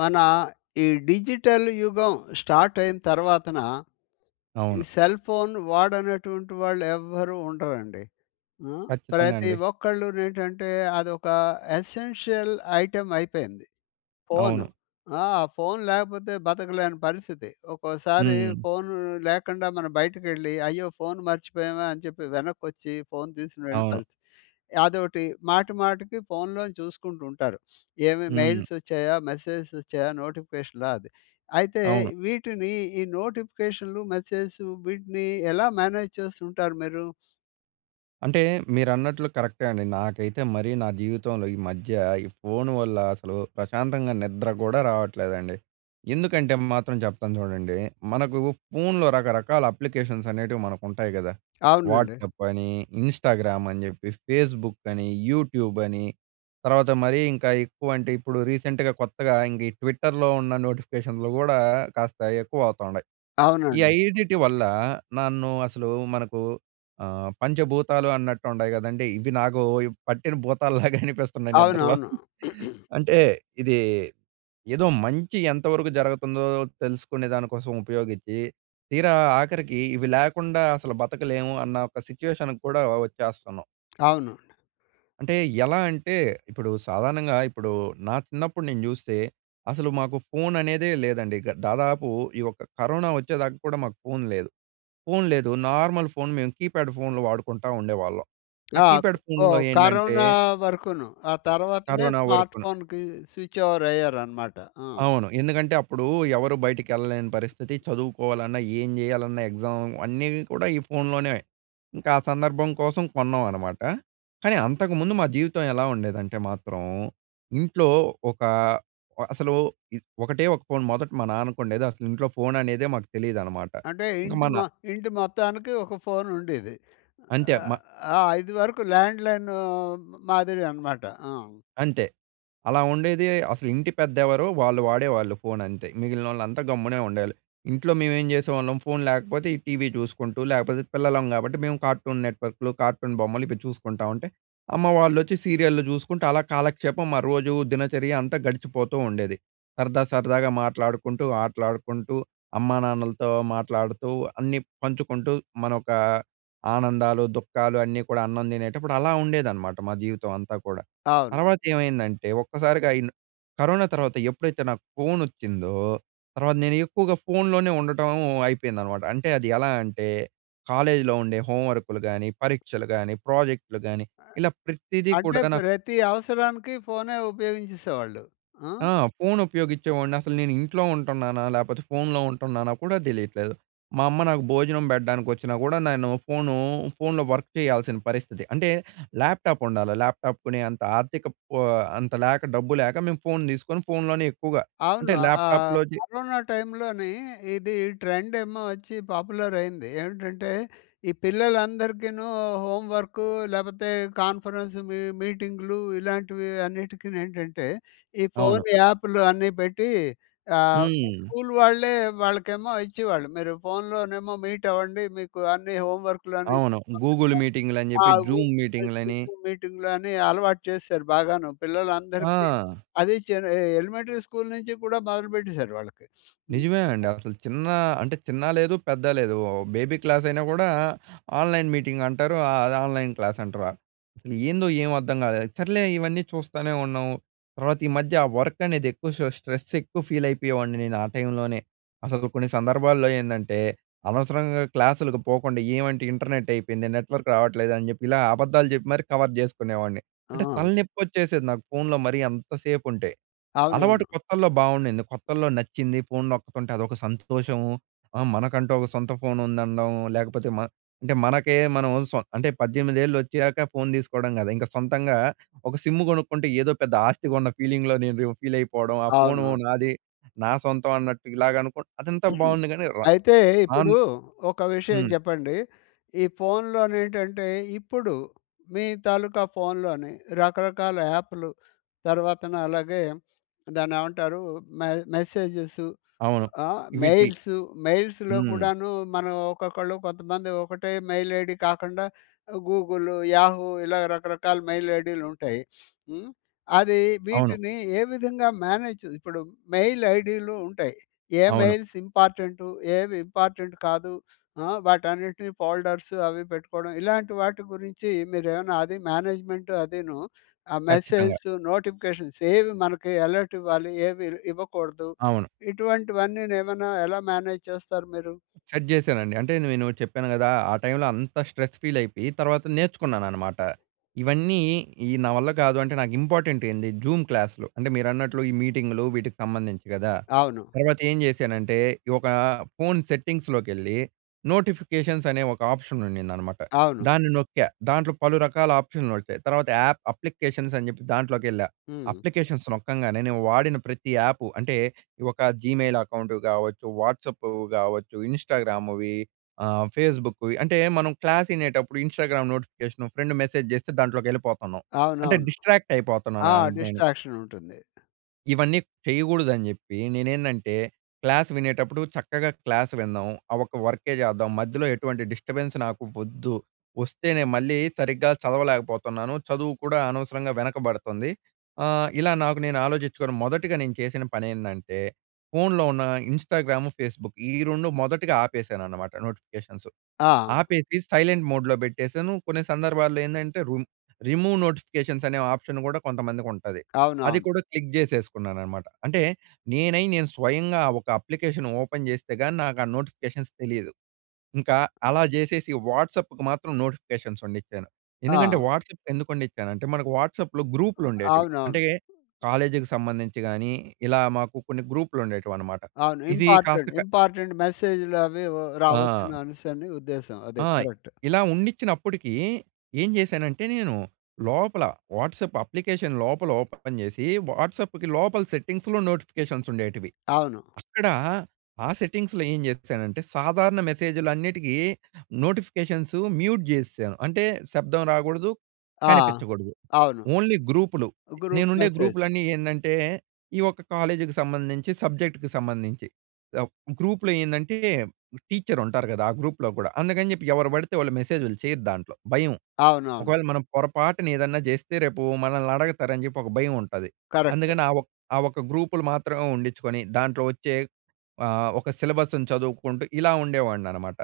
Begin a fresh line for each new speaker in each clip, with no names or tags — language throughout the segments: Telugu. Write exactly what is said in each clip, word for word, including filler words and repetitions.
మన ఈ డిజిటల్ యుగం స్టార్టయిన తర్వాతన ఈ
అవును.
సెల్ ఫోన్ వాడనటువంటి వాళ్ళు ఎవ్వరూ ఉండరండి. ఆ!
ఖచ్చితంగా
ప్రతి
అండి.
ఒక్కళ్ళు నేంటంటే అదొక ఎసెన్షియల్ ఐటెమ్ అయిపోయింది
అవును.
ఫోను. ఆ! ఆ ఫోన్ లేకపోతే బతకలేని పరిస్థితి. ఒకోసారి
హ్మ్.
ఫోన్ లేకుండా మనం బయటకెళ్ళి, అయ్యో! ఫోన్ మర్చిపోయామే అని చెప్పి వెనకొచ్చి, ఫోన్ తీసుకునేళ్ళి
అవును.
కలిసి అదోకటి. మాటి, మాటికి ఫోన్‌లోని చూసుకుంటూ ఉంటారు. ఏమి
హ్మ్.
మెయిల్స్ వచ్చాయా? మెసేజస్ వచ్చాయా? నోటిఫికేషనాది. అయితే
అవును.
వీటిని ఈ నోటిఫికేషన్‌లు, మెసేజసు వీటిని ఎలా మేనేజ్ చేస్తూంటారు మీరు?
అంటే మీరన్నట్లు కరెక్టే అండి. నాకైతే మరీ నా జీవితంలో ఈ మధ్య, ఈ ఫోను వల్ల అసలు ప్రశాంతంగా నిద్ర కూడా రావట్లేదండి. ఎందుకంటే, మాత్రం చెప్తాను చూడండి. మనకు ఫోన్‌లో రకరకాల అప్లికేషన్స్ అనేటివి మనకు ఉంటాయి గదా!
అవునండి.
వాట్సాప్ అని, ఇన్‌స్టా‌గ్రామ్ అని, చెప్పి ఫేస్‌బు‌క్ అని, యూట్యూబ్ అని తర్వాత మరీ ఇంకా ఎక్కువ అంటే, ఇప్పుడు రీసెంట్‍గా కొత్తగా ఇంగా ఈ ట్విట్టర్‍లో ఉన్న నోటిఫికేషన్‌లు కూడా కాస్త ఎక్కువవుతుండాయి. ఈ
అవునండి.
ఐదిటి వల్ల నన్ను అసలు మనకు ఆహ్, పంచభూతాలు అన్నట్టు ఉంటాయి కదండీ! ఇవి నాకు పట్టిన భూతాలులాగా అనిపిస్తున్నాయి నిద్రలో.
అవునవును.
అంటే ఇది ఏదో మంచి ఎంతవరకు జరుగుతుందో తెలుసుకునే దాని కోసం ఉపయోగించి, తీరా ఆఖరికి ఇవి లేకుండా అసలు బతకలేము అన్న ఒక సిట్యుయేషన్ కూడా వచ్చేస్తన్నాం.
అవును అండి.
అంటే ఎలా అంటే? ఇప్పుడు సాధారణంగా ఇప్పుడు నా చిన్నప్పుడు నేను చూస్తే అసలు మాకు ఫోననేదే లేదండి, ఇగ. దాదాపు ఈ యొక్క కరోనా వచ్చేదాకా కూడా మాకు ఫోన్ లేదు. ఫోన్ లేదు, నార్మల్ ఫోన్ మేము కీప్యాడ్ ఫోన్‌లు వాడుకుంటా ఉండేవాళ్ళం. ఆ
ఆక్
కీప్యాడ్ ఫోన్‌లో
ఓహ్!
ఏందంటే
కరోనా వరకును. ఆ తర్వాతనే
కరోనా
స్మార్ట్
వరకున.
ఫోన్‌కి స్విచ్ ఓవర్ అయ్యారనమాట. ఆ!
అవును. ఎందుకంటే అప్పుడు ఎవరు బయటికి వెళ్ళలేని పరిస్థితి. చదువుకోవాలన్నా, ఏం చేయాలన్నా ఎగ్జామ్ అన్నీ కూడా ఈ ఫోన్‍లోనే. ఇంకా ఆ సందర్భం కోసం కొన్నామనమాట. కానీ అంతకుముందు మా జీవితం ఎలా ఉండేదంటే మాత్రం ఇంట్లో ఒక అసలు ఇ ఒకటే ఒక ఫోన్ మొదట మా నాన్నకుండేది. అసలు ఇంట్లో ఫోననేదే మాకు తెలీదు అనమాట.
అంటే
ఇక
ఇంటి
మన
మ ఇంటి మొత్తానికి ఒక ఫోనుండేది.
అంతే మ
ఆహ్, ఇది వరకు లాండ్ లైన్ మాదిరి అనమాట. ఆ!
అంతే. అలా ఉండేది అసలు ఇంటి పెద్ద ఎవరో వాళ్ళు వాడేవాళ్ళు ఫోనంతే. మిగిలినోళ్ళంతా గమ్మునే ఉండేవాళ్ళు. ఇంట్లో మేమేం చేసేవాళ్ళం ఫోన్ లేకపోతే ఈ టీవీ చూసుకుంటూ లేకపోతే పిల్లలం కాబట్టి మేము కార్టూన్ నెట్‍వర్క్‌లు, కార్టూన్ బొమ్మలు ఇపి చూసుకుంటా ఉంటే, అమ్మ వాళ్ళు వచ్చి సీరియల్లు చూసుకుంటే అలా కాలక్షేపం మా రోజు దినచర్య అంతా గడిచిపోతూ ఉండేది. సరదా, సరదాగా మాట్లాడుకుంటూ, ఆటలాడుకుంటూ అమ్మానాన్నలతో మాట్లాడుతూ అన్ని పంచుకుంటూ, మనోక ఆనందాలు, దుఃఖాలు అన్నీ కూడా అన్నం తినేటప్పుడు అలా ఉండేదన్నమాట మా జీవితం అంతా కూడా.
అవును.
తర్వాత ఏమైందంటే ఒక్కసారిగా ఈల్ కరోనా తర్వాత ఎప్పుడైతే నాకు ఫోనోచ్చిందో తర్వాత నేను ఎక్కువగా ఫోన్‌లోనే ఉండటం అయిపోయిందనమాట. అంటే అది ఎలా అంటే కాలేజ్‌లో ఉండే హోమ్ వర్క్‌లు గాని, పరీక్షలు గాని, ప్రాజెక్ట్‌లు గాని ఇలా ప్రతీదీ
అంటే
కూడా నా
ప్రతి అవసరానికి ఫోనే ఉపయోగించేసేవాళ్ళు. ఆ!
ఆ! ఫోన్ ఉపయోగించేవాడిని. అసలు "నేను ఇంట్లో ఉంటున్నానా? లేకపోతే ఫోన్‌లో ఉంటున్నానా?" కూడా తెలియట్లేదు. మా అమ్మ నాకు భోజనం పెట్టడానికొచ్చినా కూడా నేను ఫోను ఫోన్‌లో వర్క్ చేయాల్సిన పరిస్థితి. అంటే ల్యాప్‌టా‌ప్ ఉండాలి. ల్యాప్‌టా‌ప్ కొనే అంత ఆర్థికప్ ఆహ్, అంత లేక, డబ్బు లేక మేము ఫోన్ తీసుకొని ఫోన్‍లోనే ఎక్కువగా.
అవును.
అంటే
ఆ
ల్యాప్‌టా‌ప్‍లోది
కరోనా టైమ్‌లోని ఇది ట్రెండ్ ఏమో వచ్చి పాపులరైంది. ఏంటంటే ఈ పిల్లలందరికీను హోమ్ వర్కు లేకపోతే కాన్ఫరెన్సు మీ మీటింగ్‌లు ఇలాంటివి అన్నిటికినేంటంటే, ఈ
అవును.
ఫోన్ యాప్‌లు అన్ని పెట్టి ఆహ్,
హ్మ్.
స్కూల్ వాళ్ళే వాళ్ళకేమో ఇచ్చేవాళ్ళు. మీరు ఫోన్‌లోనేమో మీట్ అవ్వండి, మీకు అన్ని హోమ్ వర్క్‌లో
అవును. గూగుల్
[unintelligible]
మీటింగ్‌లని చెప్పి
ఆగు
జూమ్ మీటింగ్‌లని.
జూమ్ మీటింగ్‌లు అని అలవాటు చేసేసారు బాగాను పిల్లలందరికి.
ఆ!
అది చిన్న ఎ ఎలిమెంటరీ స్కూల్ నుంచి కూడా మొదలు పెట్టేసారు వాళ్ళకి. హ్మ్.
నిజమే అండి. అసలు చిన్న అంటే చిన్న లేదు పెద్ద లేదు. ఓహ్! బేబీ క్లాసైనా కూడా ఆన్‍లైన్ మీటింగ్ అంటారు. అది ఆన్‍లైన్ క్లాస్ అంటారా? అసలు ఏందో ఏమి అర్థం కాలేదు. సర్లే ఇవన్నీ చూస్తానే ఉన్నాం. తర్వాత ఈ మధ్య వర్క్ అనేది ఎక్కువ షా స్ట్రెస్ ఎక్కువ ఫీల్ అయిపోయేవాడిని నేను ఆ టైమ్‌లోనే. అసలు కొన్ని సందర్భాల్లో ఏందంటే, అనవసరంగా క్లాసులకు పోకుండా ఏమంటే ఇంటర్నెటైపోయింది, నెట్వర్క్ రావట్లేదు అని చెప్పి ఇలా అబద్ధాలు చెప్పి మరి కవర్ చేసుకునేవాడిని. అంటే
ఆ!
తలనేప్పోచ్చేసేది నాకు ఫోన్‍లో మరి అంతసేపు ఉంటే. అలవాటు
అవునవును.
కొత్తల్లో బాగుండింది, కొత్తల్లో నచ్చింది. ఫోన్ నొక్కుతుంటే అదొక సంతోషము. ఆ మనకంటూ ఒక సొంత ఫోన్ ఉందనడం లేకపోతే మన్ అంటే మనకే మనోళ్ళు సొ అంటే పద్దెనిమిదేళ్ళు వోచ్చాక ఫోన్ తీసుకోవడం కాదు. ఇంక సొంతంగా ఒక సిమ్ కొనుక్కుంటే ఏదో పెద్ద ఆస్తి కొన్న ఫీలింగ్‌లో నేను ఫీల్ అయిపోవడం, ఆ ఫోన్
అవును. అవును.
నాది, నా సొంతం అన్నట్టు ఇలాగ అనుకో అదంతా బాగుంది కానీ రా
అయితే
ఆన్
ఇప్పుడు ఒక విషయం
హ్మ్.
చెప్పండి. ఈ ఫోన్‌లోనేంటంటే, ఇప్పుడు మీ తాలూకా ఫోన్‍లోని రకరకాల యాప్‍లు, తర్వాతన అలాగే దాన్ని ఏమంటారు మె మెసేజెసు
అవును.
ఆహ్,
ఇవిటి
మెయిల్సూ మెయిల్స్‌లో
హ్మ్.
కూడాను మనం ఒక్కొక్కళ్ళు కొంతమంది ఒకటే మెయిల్ ఐడీ కాకుండా గూగులు, యాహూ ఇలా రకరకాల మెయిల్ ఐడీలుంటాయి. హ్మ్. అది
అవును.
వీటిని ఏ విధంగా మేనేజ్ ఇప్పుడు మెయిల్ ఐడీలు ఉంటాయి. ఏ
అవును.
Mails important? ఏవి ఇంపార్టెంట్ కాదు? ఆ! వాటన్నిటిని ఫోల్డర్సు అవి పెట్టుకోవడం. ఇలాంటి వాటి గురించి మీరేమైనా అది మేనేజ్‌మెం‌ట్ అదిను, ఆ
ఖచ్చితంగా.
మెసేజ్‌సు, నోటిఫికేషన్స్ ఏవి మనకి అలర్ట్ ఇవ్వాలి? ఏవి ఇవ్వకూడదు?
అవును.
ఇటువంటివన్నీ ఏమన్నా ఎలా మేనేజ్ చేస్తారు మీరు?
సెట్ చేశానండి. అంటే నేను చెప్పాను కదా! ఆ టైమ్‌లో అంత స్ట్రెస్ ఫీలైపోయి తర్వాత నేర్చుకున్నాననమాట. ఇవన్నీ ఈ నావల్ల కాదు అంటే నాకు ఇంపార్టెంటేంది జూమ్ క్లాస్‌లు. అంటే మీరన్నట్లు ఈ మీటింగ్‌లు వీటికి సంబంధించి కదా!
అవును.
తర్వాత ఏం చేశానంటే ఈ ఒక ఫోన్ సెట్టింగ్స్‌లోకెళ్ళి నోటిఫికేషన్స్ అనే ఒక ఆప్షన్ ఉండిదనమాట.
అవును.
దాన్ని నొక్కా, దాంట్లో పలు రకాల ఆప్షన్‌లోచ్చాయి. తర్వాత యాప్ అప్లికేషన్స్ అని చెప్పి దాంట్లోకేళ్ళా,
హ్మ్.
అప్లికేషన్స్ నొక్కంగానే నేను వాడిన ప్రతి యాపు అంటే ఈ ఒక జీమెయిల్ అకౌంట్ కావచ్చు, వాట్సాపు కావచ్చు, ఇంస్టాగ్రామ్‌వి ఆహ్ ఫేస్‌బు‌‌క్‌వి అంటే మనం క్లాస్ ఇనేటప్పుడు ఇంస్టాగ్రామ్ నోటిఫికేషను ఫ్రెండ్ మెసేజ్ జెస్తే దాంట్లోకి వెళ్ళిపోతున్నాం. అంటే
అవునవును.
డిస్ట్రాక్ట్
ఆ!
అయిపోతున్నాను నేను.
డిస్ట్రాక్షన్ ఉంటుంది.
ఇవన్నీ చెయ్యగూడదని జెప్పీ, నేనేందంటే, క్లాస్ వినేటప్పుడు చక్కగా క్లాస్ విందాం. ఆ ఒక్క వర్కే చేద్దాం, మధ్యలో ఎటువంటి డిస్టర్బెన్స్ నాకు ఒద్దు. ఒస్తేనే, మళ్ళీ సరిగ్గా చదవలేకపోతన్నాను, చదువు కూడా అనవసరంగా వెనకబడతంది. ఆహ్, ఇలా నాకు నేను ఆలోచిచ్చుకోని మొదటిగా నేను చేసిన పనేందంటే, ఫోన్‍లో ఉన్న ఇంస్టాగ్రాము, ఫేస్‌బుక్ ఈ రెండు మొదటిగా ఆపేశాననమాట నోటిఫికేషన్సు
ఆ!
ఆపేసీ సైలెంట్ మోడ్‌లో పెట్టేశాను. కొన్ని సందర్భాల్లో ఏందంటే, రుమ్ రిమూవ్ నోటిఫికేషన్స్ అనే ఆప్షన్ గూడా కొంతమందికుంటది. అది
అవునవును.
కూడా, క్లిక్ జేసేసుకున్నాననమాట. అంటే, నేనై, నేను స్వయంగా ఒక అప్లికేషన్ ఓపెన్ చేస్తే గానీ, నాకు ఆ నోటిఫికేషన్స్ తెలీదు. ఇంకా అలా జేసేసీ వాట్సప్‌కి మాత్రం నోటిఫికేషన్సున్నిచ్చాను. ఎందుకంటే,
ఆ!
వాట్సప్‌కి ఎందుకున్నిచ్చానంటే, మనకు వాట్సాప్‌లో గ్రూప్‌లుండేటివి.
అవునవును.
అంటే, కాలేజికి సంబంధించి గానీ, ఇలా మాకు కొన్ని గ్రూప్‌లుండేటివనమాట.
అవును.
ఇదీ కాస్త
ఇంపార్టెంట్
క
ఇంపార్టెంట్ మెసేజులు అవీ ఓ
ఆ!
రావచ్చనేసని ఉద్దేశం. అదే
ఆయ్!
కరక్ట్.
ఇలా ఉన్నిచ్చినప్పుటికీ, ఏం జేశానంటే, నేను లోపల వాట్సాప్ అప్లికేషన్ లోపల ఓపెన్ చేసీ, వాట్సాప్పుకి లోపల సెట్టింగ్స్‌లో నోటిఫికేషన్సుండేటివి.
అవును.
అక్కడా ఆ సెట్టింగ్స్‌లో ఏం జేశానంటే, సాధారణ మెసేజులన్నిటికీ నోటిఫికేషన్సు మ్యూట్ జేసేశాను. అంటే, శబ్దం రాగూడదు,
ఆ!
కనిపిచ్చగూడదు,
అవును.
ఓన్లీ గ్రూపులు.
గ్రూప్
నేనుండే
మెసేజ్.
గ్రూపులన్నీ ఏందంటే, ఈ ఒక్క కాలేజీకి సంబంధించి, సబ్జెక్ట్‌కి సంబంధించి. ఎవ్ గ్రూప్‌లో ఏందంటే, టీచ్చరుంటారు గదా, ఆ గ్రూప్‍లో గూడా, అందుకని చెప్పి ఎవరు పడితే వాళ్ళు మెసేజులు చెయ్యరు దాంట్లో. భయం.
అవునవును.
ఒకవేళ మనం పొరపాటున ఏదన్నా జేస్తే, రేపూ మనల్నడగతారని జెప్పి ఒక భయముంటది.
కరక్టే.
అందుకని ఆ ఒక్ ఆ ఒక్క గ్రూపులు మాత్రమే ఉండిచ్చుకొని, దాంట్లో ఒచ్చే ఆహ్, ఒక సిలబస్సును చదువుకుంటూ, ఇలా ఉండేవాడిననమాట.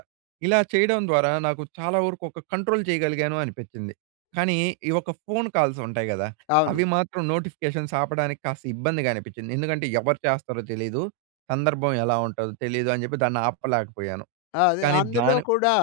ఇలా చెయ్యడం ద్వారా, నాకు చాలా వరుకు ఒక కంట్రోల్ చెయగలిగాను అనిపిచ్చింది. కానీ, ఈ ఒక్క ఫోను కాల్సుంటాయి గదా!
అవును.
అవి మాత్రం నోటిఫికేషన్స్ ఆపడానికి కాస్త ఇబ్బందిగా అనిపిచ్చింది. ఎందుకంటే, ఎవరు చేస్తారో తెలీదు, సందర్భం ఎలా ఉంటదో తెలీదు అని జెప్పి, దాన్ని ఆపలేకపోయాను,
ఆ! అది
కానీ
అందులో
దాని
కూడా,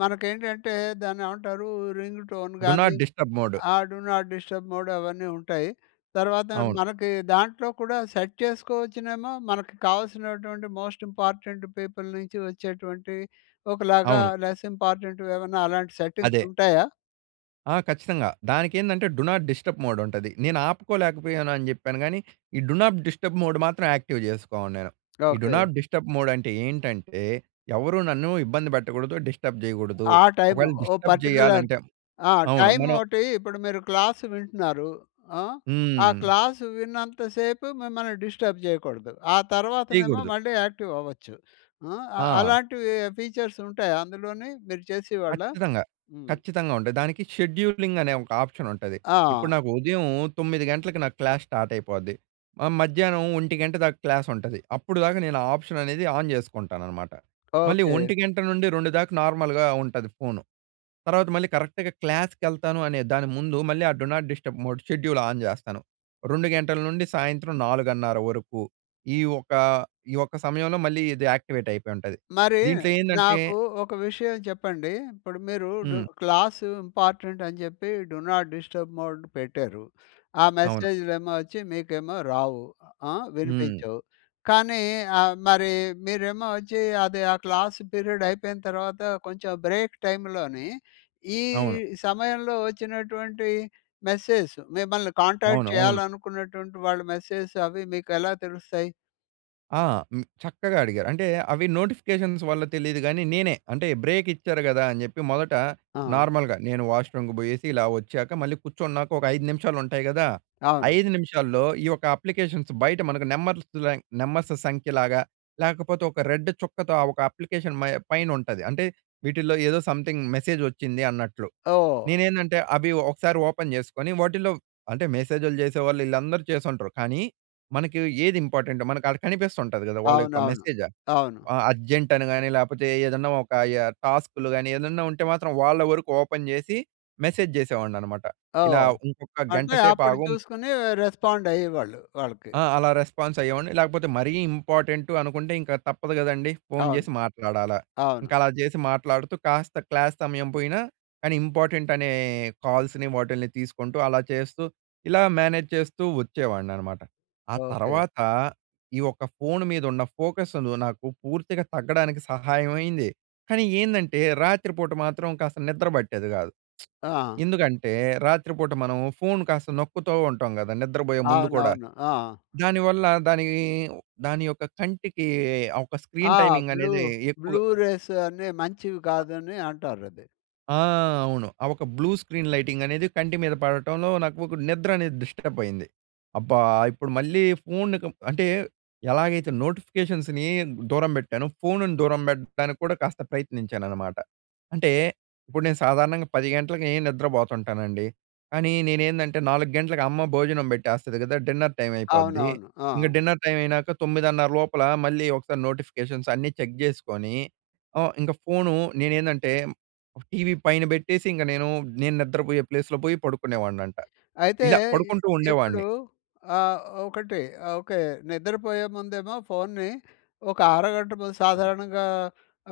మనకేంటంటే, దాన్నేవంటారూ? రింగు టోన్
డు
గానీ,
నాట్ డిస్టర్బ్ మోడు.
ఆ! డు నాట్ డిస్టర్బ్ మోడ్ అవన్నీ ఉంటాయి. తర్వాత
అవును.
మనకి దాంట్లో కూడా, సెట్ చేసుకోవచ్చునేమో. మనకి కావాల్సినటువంటి మోస్ట్ ఇంపార్టెంట్ పీపుల్ నుంచి వచ్చేటువంటియి ఒకలాగా,
అవును.
లెస్ ఇంపార్టెంట్‌వేమన్నా, అలాంటి సెట్టింగ్స్
అదే.
ఉంటాయా?
ఆ! ఖచ్చితంగా. దానికేందంటే డు నాట్ డిస్టర్బ్ మోడ్ ఉంటది. నేను ఆపుకోలేకపోయానని చెప్పాను కానీ, ఈ డు నాట్ డిస్టర్బ్ మోడ్ మాత్రం యాక్టివ్ చేసుకోన్నేను. ఈ do
okay.
Not disturb mode అంటే ఏంటంటే, ఎవరూ నన్ను ఇబ్బంది పెట్టకూడదు. డిస్టర్బ్ చేయకూడదు.
ఆ టైము.
ఒకవేళ
ఓ
డిస్టర్బ్
పర్టిక్యులర్
చేయాలంటే
ఆహ్,
అవును. మనం
టైమోటీ ఇప్పుడు మీరు క్లాస్ వింటున్నారు ఆహ్, ఆ
హ్మ్.
క్లాస్ విన్నంత సేపు మిమ్మల్ని డిస్టర్బ్ చేయకూడదు. ఆ తర్వాతనేమో
చేయకూడదు.
మళ్ళీ యాక్టివ్ అవ్వచ్చు. ఆహ్,
ఆ!
అలాంటివి ఫీచర్స్ ఉంటాయా అందులోనీ? మీరు చేసే వాళ్ళా?
ఖచ్చితంగా.
హ్మ్.
ఖచ్చితంగా ఉంటది. దానికి షెడ్యూలింగ్ అనే ఒక ఆప్షన్ ఉంటది. ఇప్పుడు
ఆ!
నాకు ఉదయం తొమ్మిది గంటలకు నాకు క్లాస్ స్టార్ట్ అయిపోద్ది. ఆహ్, మధ్యాహ్నం ఒంటి గంట దాక క్లాస్ ఉంటది. అప్పుడు దాకా నేను ఆ ఆప్షన్ అనేది ఆన్ చేసుకుంటానన్నమాట. మళ్ళీ
ఓకె.
ఒంటి గంట నుండి రెండు దాకా నార్మల్‍గా ఉంటది ఫోను. తర్వాత మళ్ళీ కరెక్ట్‌గా క్లాస్‌కెళ్తాను అనే దాని ముందు మళ్ళీ ఆ do not disturb mode schedule on చేస్తాను. రెండు గంటల నుండి సాయంత్రం నాలుగున్నర వరకు ఈ ఒక ఈ ఒక్క సమయంలో మళ్ళీ ఇది యాక్టివేట్ అయిపోయుంటది.
మరి
దీంట్లో ఏందంటే
నాకు ఒక విషయం చెప్పండీ. ఇప్పుడు మీరు డు
హ్మ్.
క్లాసు ఇంపార్టెంటని చెప్పి డు నాట్ డిస్టర్బ్ మోడ్ పెట్టారు. ఆ
అవును.
మెసేజ్‌లేమో వచ్చి, మీకేమో రావు ఆహ్,
హ్మ్.
వినిపించవు. కానీ ఆహ్, మరి మీరేమో వచ్చి అది ఆ క్లాస్ పీరియడ్ అయిపోయిన తర్వాత కొంచెం బ్రేక్ టైమ్‌లోనీ ఈ
అవును.
సమయంలో వచ్చినటువంటి మెసేజ్ మిమ్మల్ని కాంటాక్ట్
అవును. అవును.
చేయాలనుకున్నటువంటి వాళ్ళ మెసేజెస్ అవి మీకెలా తెలుస్తాయి?
ఆ! హ్మ్. చక్కగా అడిగారు. అంటే, అవి నోటిఫికేషన్స్ వల్ల తెలీదు గానీ, నేనే, అంటే బ్రేక్ ఇచ్చారు కదా, అని చెప్పి. మొదట
ఆ!
నార్మల్‍గ నేను వాష్ రూమ్‌కి పోయేసి ఇలా వచ్చాక మళ్ళీ కూర్చున్నాక ఒక ఐదు నిమిషాలు ఉంటాయి కదా!
అవును.
ఐదు నిమిషాల్లో ఈ యొక్క అప్లికేషన్స్ బయట మనకు నెంబర్తులే నెంబర్స్ సంఖ్యలాగా, లేకపోతే ఒక రెడ్ చుక్కతో, ఆ ఒక అప్లికేషన్ మై పైనుంటది. అంటే, వీటిలో ఏదో సంథింగ్ మెసేజ్ వచ్చింది అన్నట్లు.
ఓహ్!
నేనేందంటే, అవి ఒకసారి ఓపెన్ చేసుకుని, వాటిలో అంటే మెసేజ్‌లు చేసేవాళ్ళు వీళ్ళందరూ చేసుంటారు. కానీ, మనకి ఏది ఇంపార్టెంటో మనకి ఆడ కనిపిస్తుంటాది కదా! వాళ్ళ యొక్క
అవునవును.
మెసేజ.
అవును.
ఆహ్, అర్జెంట్ అని కానీ, లేపోతే ఏదన్నా ఒక యహ్, టాస్క్‌లు కానీ, ఏదన్నా ఉంటే మాత్రం వాళ్ళ వరకు ఓపెన్ చేసి, మెసేజ్ చేసేవాడ్ని అనమాట. ఇలా
ఓహ్!
ఇంకొక గంట
అంటే,
సేపు
అప్పుడు
ఆగుం
చూసుకుని రెస్పాండ్ అయ్యేవాళ్ళు వాళ్ళకి.
ఆ! అలా రెస్పాన్స్ అయ్యేవాడ్ని. లేకపోతే మరీ ఇంపార్టెంటు అనుకుంటే, ఇంక తప్పదు కదండీ. ఫోన్
అవును.
చేసి మాట్లాడాల.
అవును.
ఇంకలా చేసి మాట్లాడుతూ, కాస్త క్లాస్ సమయం పోయిన కానీ, ఇంపార్టెంట్ అనే కాల్స్‌ని వాటిల్ని తీసుకుంటూ, అలా చేస్తూ, ఇలా మేనేజ్ చేస్తూ వచ్చేవాడ్ని అన్నమాట. ఆ
ఓకే.
తర్వాత ఈ ఒక్క ఫోన్ మీద ఉన్న ఫోకస్ను నాకు పూర్తిగా తగ్గడానికి సహాయం అయింది. కానీ ఏందంటే, రాత్రిపూట మాత్రం కాస్త నిద్ర పట్టేది కాదు.
ఆ!
ఎందుకంటే, రాత్రిపూట మనం ఫోన్ కాస్త నొక్కుతూ ఉంటాం కదా! నిద్రపోయే ముందు కూడ.
అవునవును. ఆ!
దాని వల్ల దాని, దాని యొక్క కంటికి ఆహ్, ఒక స్క్రీన్
ఆ!
టైమింగ్
బ్లూ
అనేది ఎక్కువ
బ్లూ రేస్ అని మంచివి
అ
కాదని అంటారది.
ఆ! అవును. ఆ ఒక బ్లూ స్క్రీన్ లైటింగ్ అనేది కంటి మీద పడటంలో నాకు ఒక నిద్ర అనేది డిస్టర్బ్ అయింది. అబ్బా! ఇప్పుడు మళ్ళీ ఫోన్‌కు అంటే, ఎలాగైతే నోటిఫికేషన్స్‌ని దూరం పెట్టానో, ఫోన్‌ని దూరం పెట్టడానికి కూడా కాస్త ప్రయత్నించాను అన్నమాట. అంటే, ఇప్పుడు నేను సాధారణంగా పది గంటలకి నిద్రపోతుంటానండి. కానీ నేనేందంటే, నాలుగు గంటలకు అమ్మ భోజనం పెట్టేస్తది కదా! డిన్నర్ టైమ్ అయిపోద్ది.
అవునవును.
ఇంగా
ఆ!
డిన్నర్ టైమ్ అయినాక తొమ్మిదన్నర లోపల మళ్ళీ ఒకసారి నోటిఫికేషన్స్ అన్నీ చెక్ చేసుకొని, హ్మ్. ఇంక ఫోన్ నేనేందంటే, టీవీ పైన పెట్టేసి ఇంక నేను. నేను నిద్రపోయే ప్లేస్‌లో పోయి పడుకునేవాడిని అంటా.
అయితే
ఇలా
ఇ
పడుకుంటూ
ఇప్పుడు
ఉండేవాడిని.
ఆ ఒకటి. ఓకే. నిద్రపోయే ముందుఏమో ఫోన్‌ని, ఒక అరగంట ముందు సాధారణంగా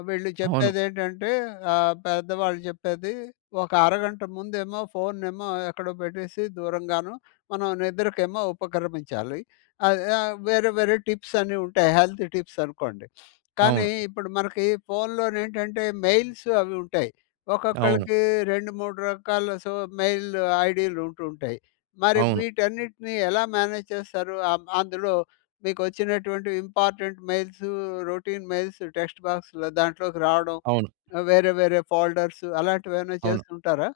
వీళ్ళు
అవును.
చెప్పేది ఏంటంటే, ఆహ్, పెద్దవాళ్ళు చెప్పేది. ఒక అరగంట ముందుఏమో, ఫోన్‌ను ఏమో, ఎక్కడో పెట్టేసి దూరంగాను మనం నిద్రకేమో ఉపక్రమించాలి. ఆ ఆహ్, వేరే వేరే టిప్స్ అన్ని ఉంటాయి. హెల్త్ టిప్స్ అనుకోండి. కానీ
అవును.
ఇప్పుడు మనకి ఫోన్‌లో ఏంటంటే మెయిల్స్ అవి ఉంటాయి.
అవును.
ఒక్కొక్కళ్ళకి రెండు మూడు రకాల సో, మెయిల్ ఐడీలు ఉంటూ ఉంటాయి. మరి
అవును.
వీటన్నిటిని ఎలా మేనేజ్ చేస్తారు. అ అందులో మీకు వచ్చినటువంటి important mails, routine mails. Text బాక్స్‌లో దాంట్లోకి రావడం.
అవును.
వేరే వేరే ఫోల్డర్స్. అలాంటివి ఏమైనా
అవును.
చేస్తూ ఉంటారా?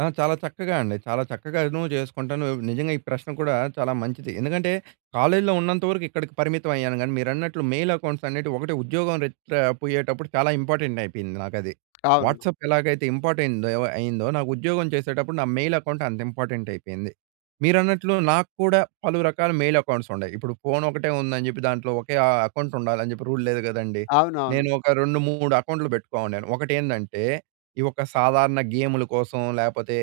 ఆ! చాలా చక్కగా అండి. చాలా చక్కగాను చేసుకుంటాను. నిజంగా. ఈ ప్రశ్న కూడా చాలా మంచిది. ఎందుకంటే, కాలేజీలో ఉన్నంతవరకు ఇక్కడికి పరిమితం అయ్యాను కానీ, మీరన్నట్లు మెయిల్ అకౌంట్స్ అనేటివి ఒకటే ఉద్యోగం టా పోయేటప్పుడు చాలా ఇంపార్టెంట్ అయిపోయింది నాకు అది.
అవును.
వాట్సాప్ ఎలాగైతే ఇంపార్టెంట్ అయిందో. నాకు ఉద్యోగం చేసేటప్పుడు నా మెయిల్ అకౌంట్ అంత ఇంపార్టెంట్ అయిపోయింది. మీరన్నట్లు నాకు కూడా పలు రకాల మెయిల్ అకౌంట్స్ ఉన్డాయ్. ఇప్పుడు ఫోన్ ఒకటే ఉందని చెప్పి. దాంట్లో ఒకే అకౌంట్ ఉండాలి అని చెప్పి రూల్ లేదు కదండీ.
అవునవును.
నేను ఒక రెండు, మూడు అకౌంట్‌లు పెట్టుకొఉండాను. ఒకటి ఏందంటే ఈ ఒక సాధారణ గేమ్‌లు కోసం లేకపోతే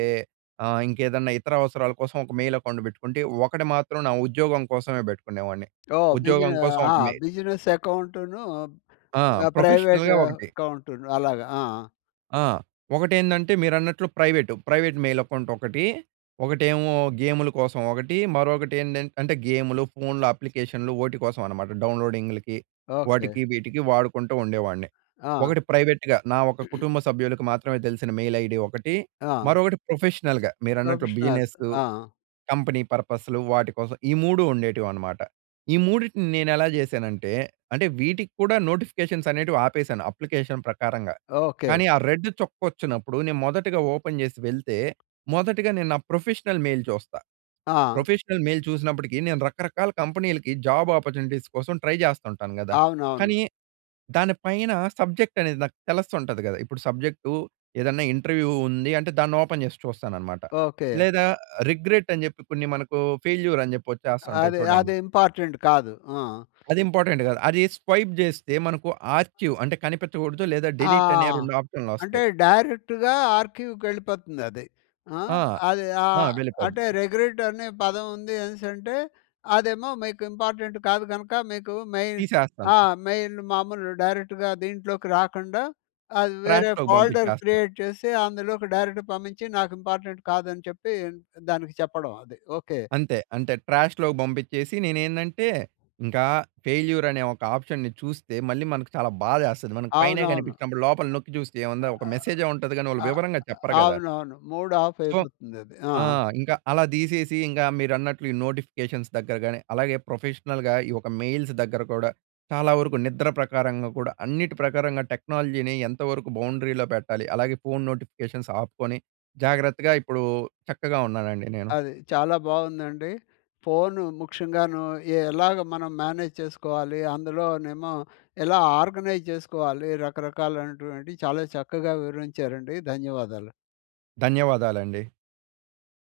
ఆహ్, ఇంకేదన్నా ఇతర అవసరాల కోసం ఒక మెయిల్ అకౌంట్ పెట్టుకుంటే. ఒకటి మాత్రం నా ఉద్యోగం కోసమే పెట్టుకునేవాడిని.
ఓహ్! బీజి
ఉద్యోగం కోసం
ఆ!
ఒక మెయిల్.
బిజినెస్ అకౌంటును,
ఆ!
ప్రైవేట్
ప్రొఫెషనల్‌గా ఒకటి.
అకౌంటును అలాగ. ఆ!
ఆ! ఒకటి ఏందంటే మీరన్నట్లు ప్రైవేట్. ప్రైవేట్ మెయిల్ అకౌంట్ ఒకటి. ఒకటేమో గేములు కోసం ఒకటి. మరొకటి ఏందంటే అంటే గేములు, ఫోన్‌లు అప్లికేషన్లు ఓటి కోసం అనమాట డౌన్లోడింగ్‌లకి
ఓకే.
వాటికి వీటికి వాడుకుంటూ ఉండేవాడిని.
ఆ!
ఒకటి ప్రైవేట్‌గా నా ఒక కుటుంబ సభ్యులకు మాత్రమే తెలిసిన మెయిల్ ఐడీ ఒకటి.
ఆ!
మరొకటి ప్రొఫెషనల్‌గా మీరన్నట్లు
ప్రొఫెషనల్స్.
బిజినెస్
ఆ!
కంపెనీ పర్పస్‌లు వాటి కోసం ఈ మూడు ఉండేటివి అనమాట. ఈ మూడిటిని నేను ఎలా చేశానంటే, అంటే వీటికి కూడా నోటిఫికేషన్స్ అనేటివి ఆపేసాను. అప్లికేషన్ ప్రకారంగా.
ఓకే.
కానీ ఆ రెడ్ చుక్క వచ్చినప్పుడు నేను మొదటిగా ఓపెన్ చేసి వెళ్తే, మొదటిగా నేను నా ప్రొఫెషనల్ మెయిల్ చూస్తా.
ఆ!
ప్రొఫెషనల్ మెయిల్ చూసినప్పటికీ నేను రకరకాల కంపెనీలకి జాబ్ అపార్చునిటీస్ కోసం ట్రై చేస్తుంటాను కదా!
అవునవును.
కానీ, దాని పైన సబ్జెక్ట్ అనేది నాకు తెలుస్తుంటది కదా. ఇప్పుడు సబ్జెక్టూ ఏదన్నా ఇంటర్వ్యూ ఉంది అంటే దాన్ని ఓపెన్ చేసి చూస్తాననమాట.
ఓకే.
లేదా రిగ్రెట్ అని చెప్పి కొన్ని మనకు ఫెయిల్యూర్ అని చెప్పి వచ్చేస్తా ఉంటాయి
అదే
చూడండి.
అదే ఇంపార్టంట్ కాదు. ఆ!
అది ఇంపార్టెంట్ కాదు. అది స్వైప్ చేస్తే మనకు ఆర్చీవ్ అంటే కనిపించకూడదు. లేదా
ఆ!
డిలీట్ అనే రెండు ఆప్షన్‌లు
అంటే
వస్తాయి.
డైరెక్ట్‌గా ఆర్‌క్యూకి వెళ్ళిపోతుంది అది. ఆ!
ఆ!
అది
ఆ!
ఆహ్,
వెళ్ళిపోద్ది.
అంటే రెగ్రెట్ అనే పదం ఉంది అనేసి అంటె, అదేమో మీకు ఇంపార్టెంట్ కాదు కనుక మీకు మెయిన్
తీసేస్తాను.
ఆ! మెయిన్ మామూలు డైరెక్ట్‌గా దీంట్లోకి రాకుండా. అది వేరే
ట్రాష్‌లోకి
ఫోల్డర్
పంపించేస్తా.
క్రియేట్ చేసి అందులోకి డైరెక్ట్ పంపించి. నాకు ఇంపార్టెంట్ కాదని చెప్పి దానికి చెప్పడం అది. ఓకే.
అంతే అంతే ట్రాష్‌లోకి పంపించేసి నేనేందంటే ఇంకా ఫెయిల్యూర్ అనే ఒక ఆప్షన్‌ని చూస్తే మళ్ళీ మనకు చాలా బాధ వేస్తుంది. మన పైనే
అవునవును.
కనిపించినప్పుడు లోపల నొక్కి చూస్తే ఏముంది. ఒక మెసేజ్ ఉంటది కానీ వాళ్ళు వివరంగా చెప్పరు కదా!
అవునవును. మూడ్ ఆఫ్
సో,
అయిపోతుందది. ఆ!
ఆ! ఇంకా అలా తీసేసి ఇంకా మీరన్నట్లు ఈ నోటిఫికేషన్స్ దగ్గరగాని, అలాగే ప్రొఫెషనల్‌గా ఈ యొక్క మెయిల్స్ దగ్గర కూడా. చాలా వరకు నిద్ర ప్రకారంగా కూడా అన్నిటి ప్రకారంగా టెక్నాలజీని ఎంతవరకు బౌండరీలో పెట్టాలి, అలాగే ఫోన్ నోటిఫికేషన్స్ ఆపుకొని జాగ్రత్తగా ఇప్పుడు చక్కగా ఉన్నానండి నేను.
అది. చాలా బాగుందండి. ఫోన్ ముఖ్యంగాను, ఎలాగ మనం మేనేజ్ చేసుకోవాలి? అందులోనేమో ఎలా ఆర్గనైజ్ చేసుకోవాలి, రకరకాలైనటువంటి చాలా చక్కగా వివరించారండి. ధన్యవాదాలు.
ధన్యవాదాలండి.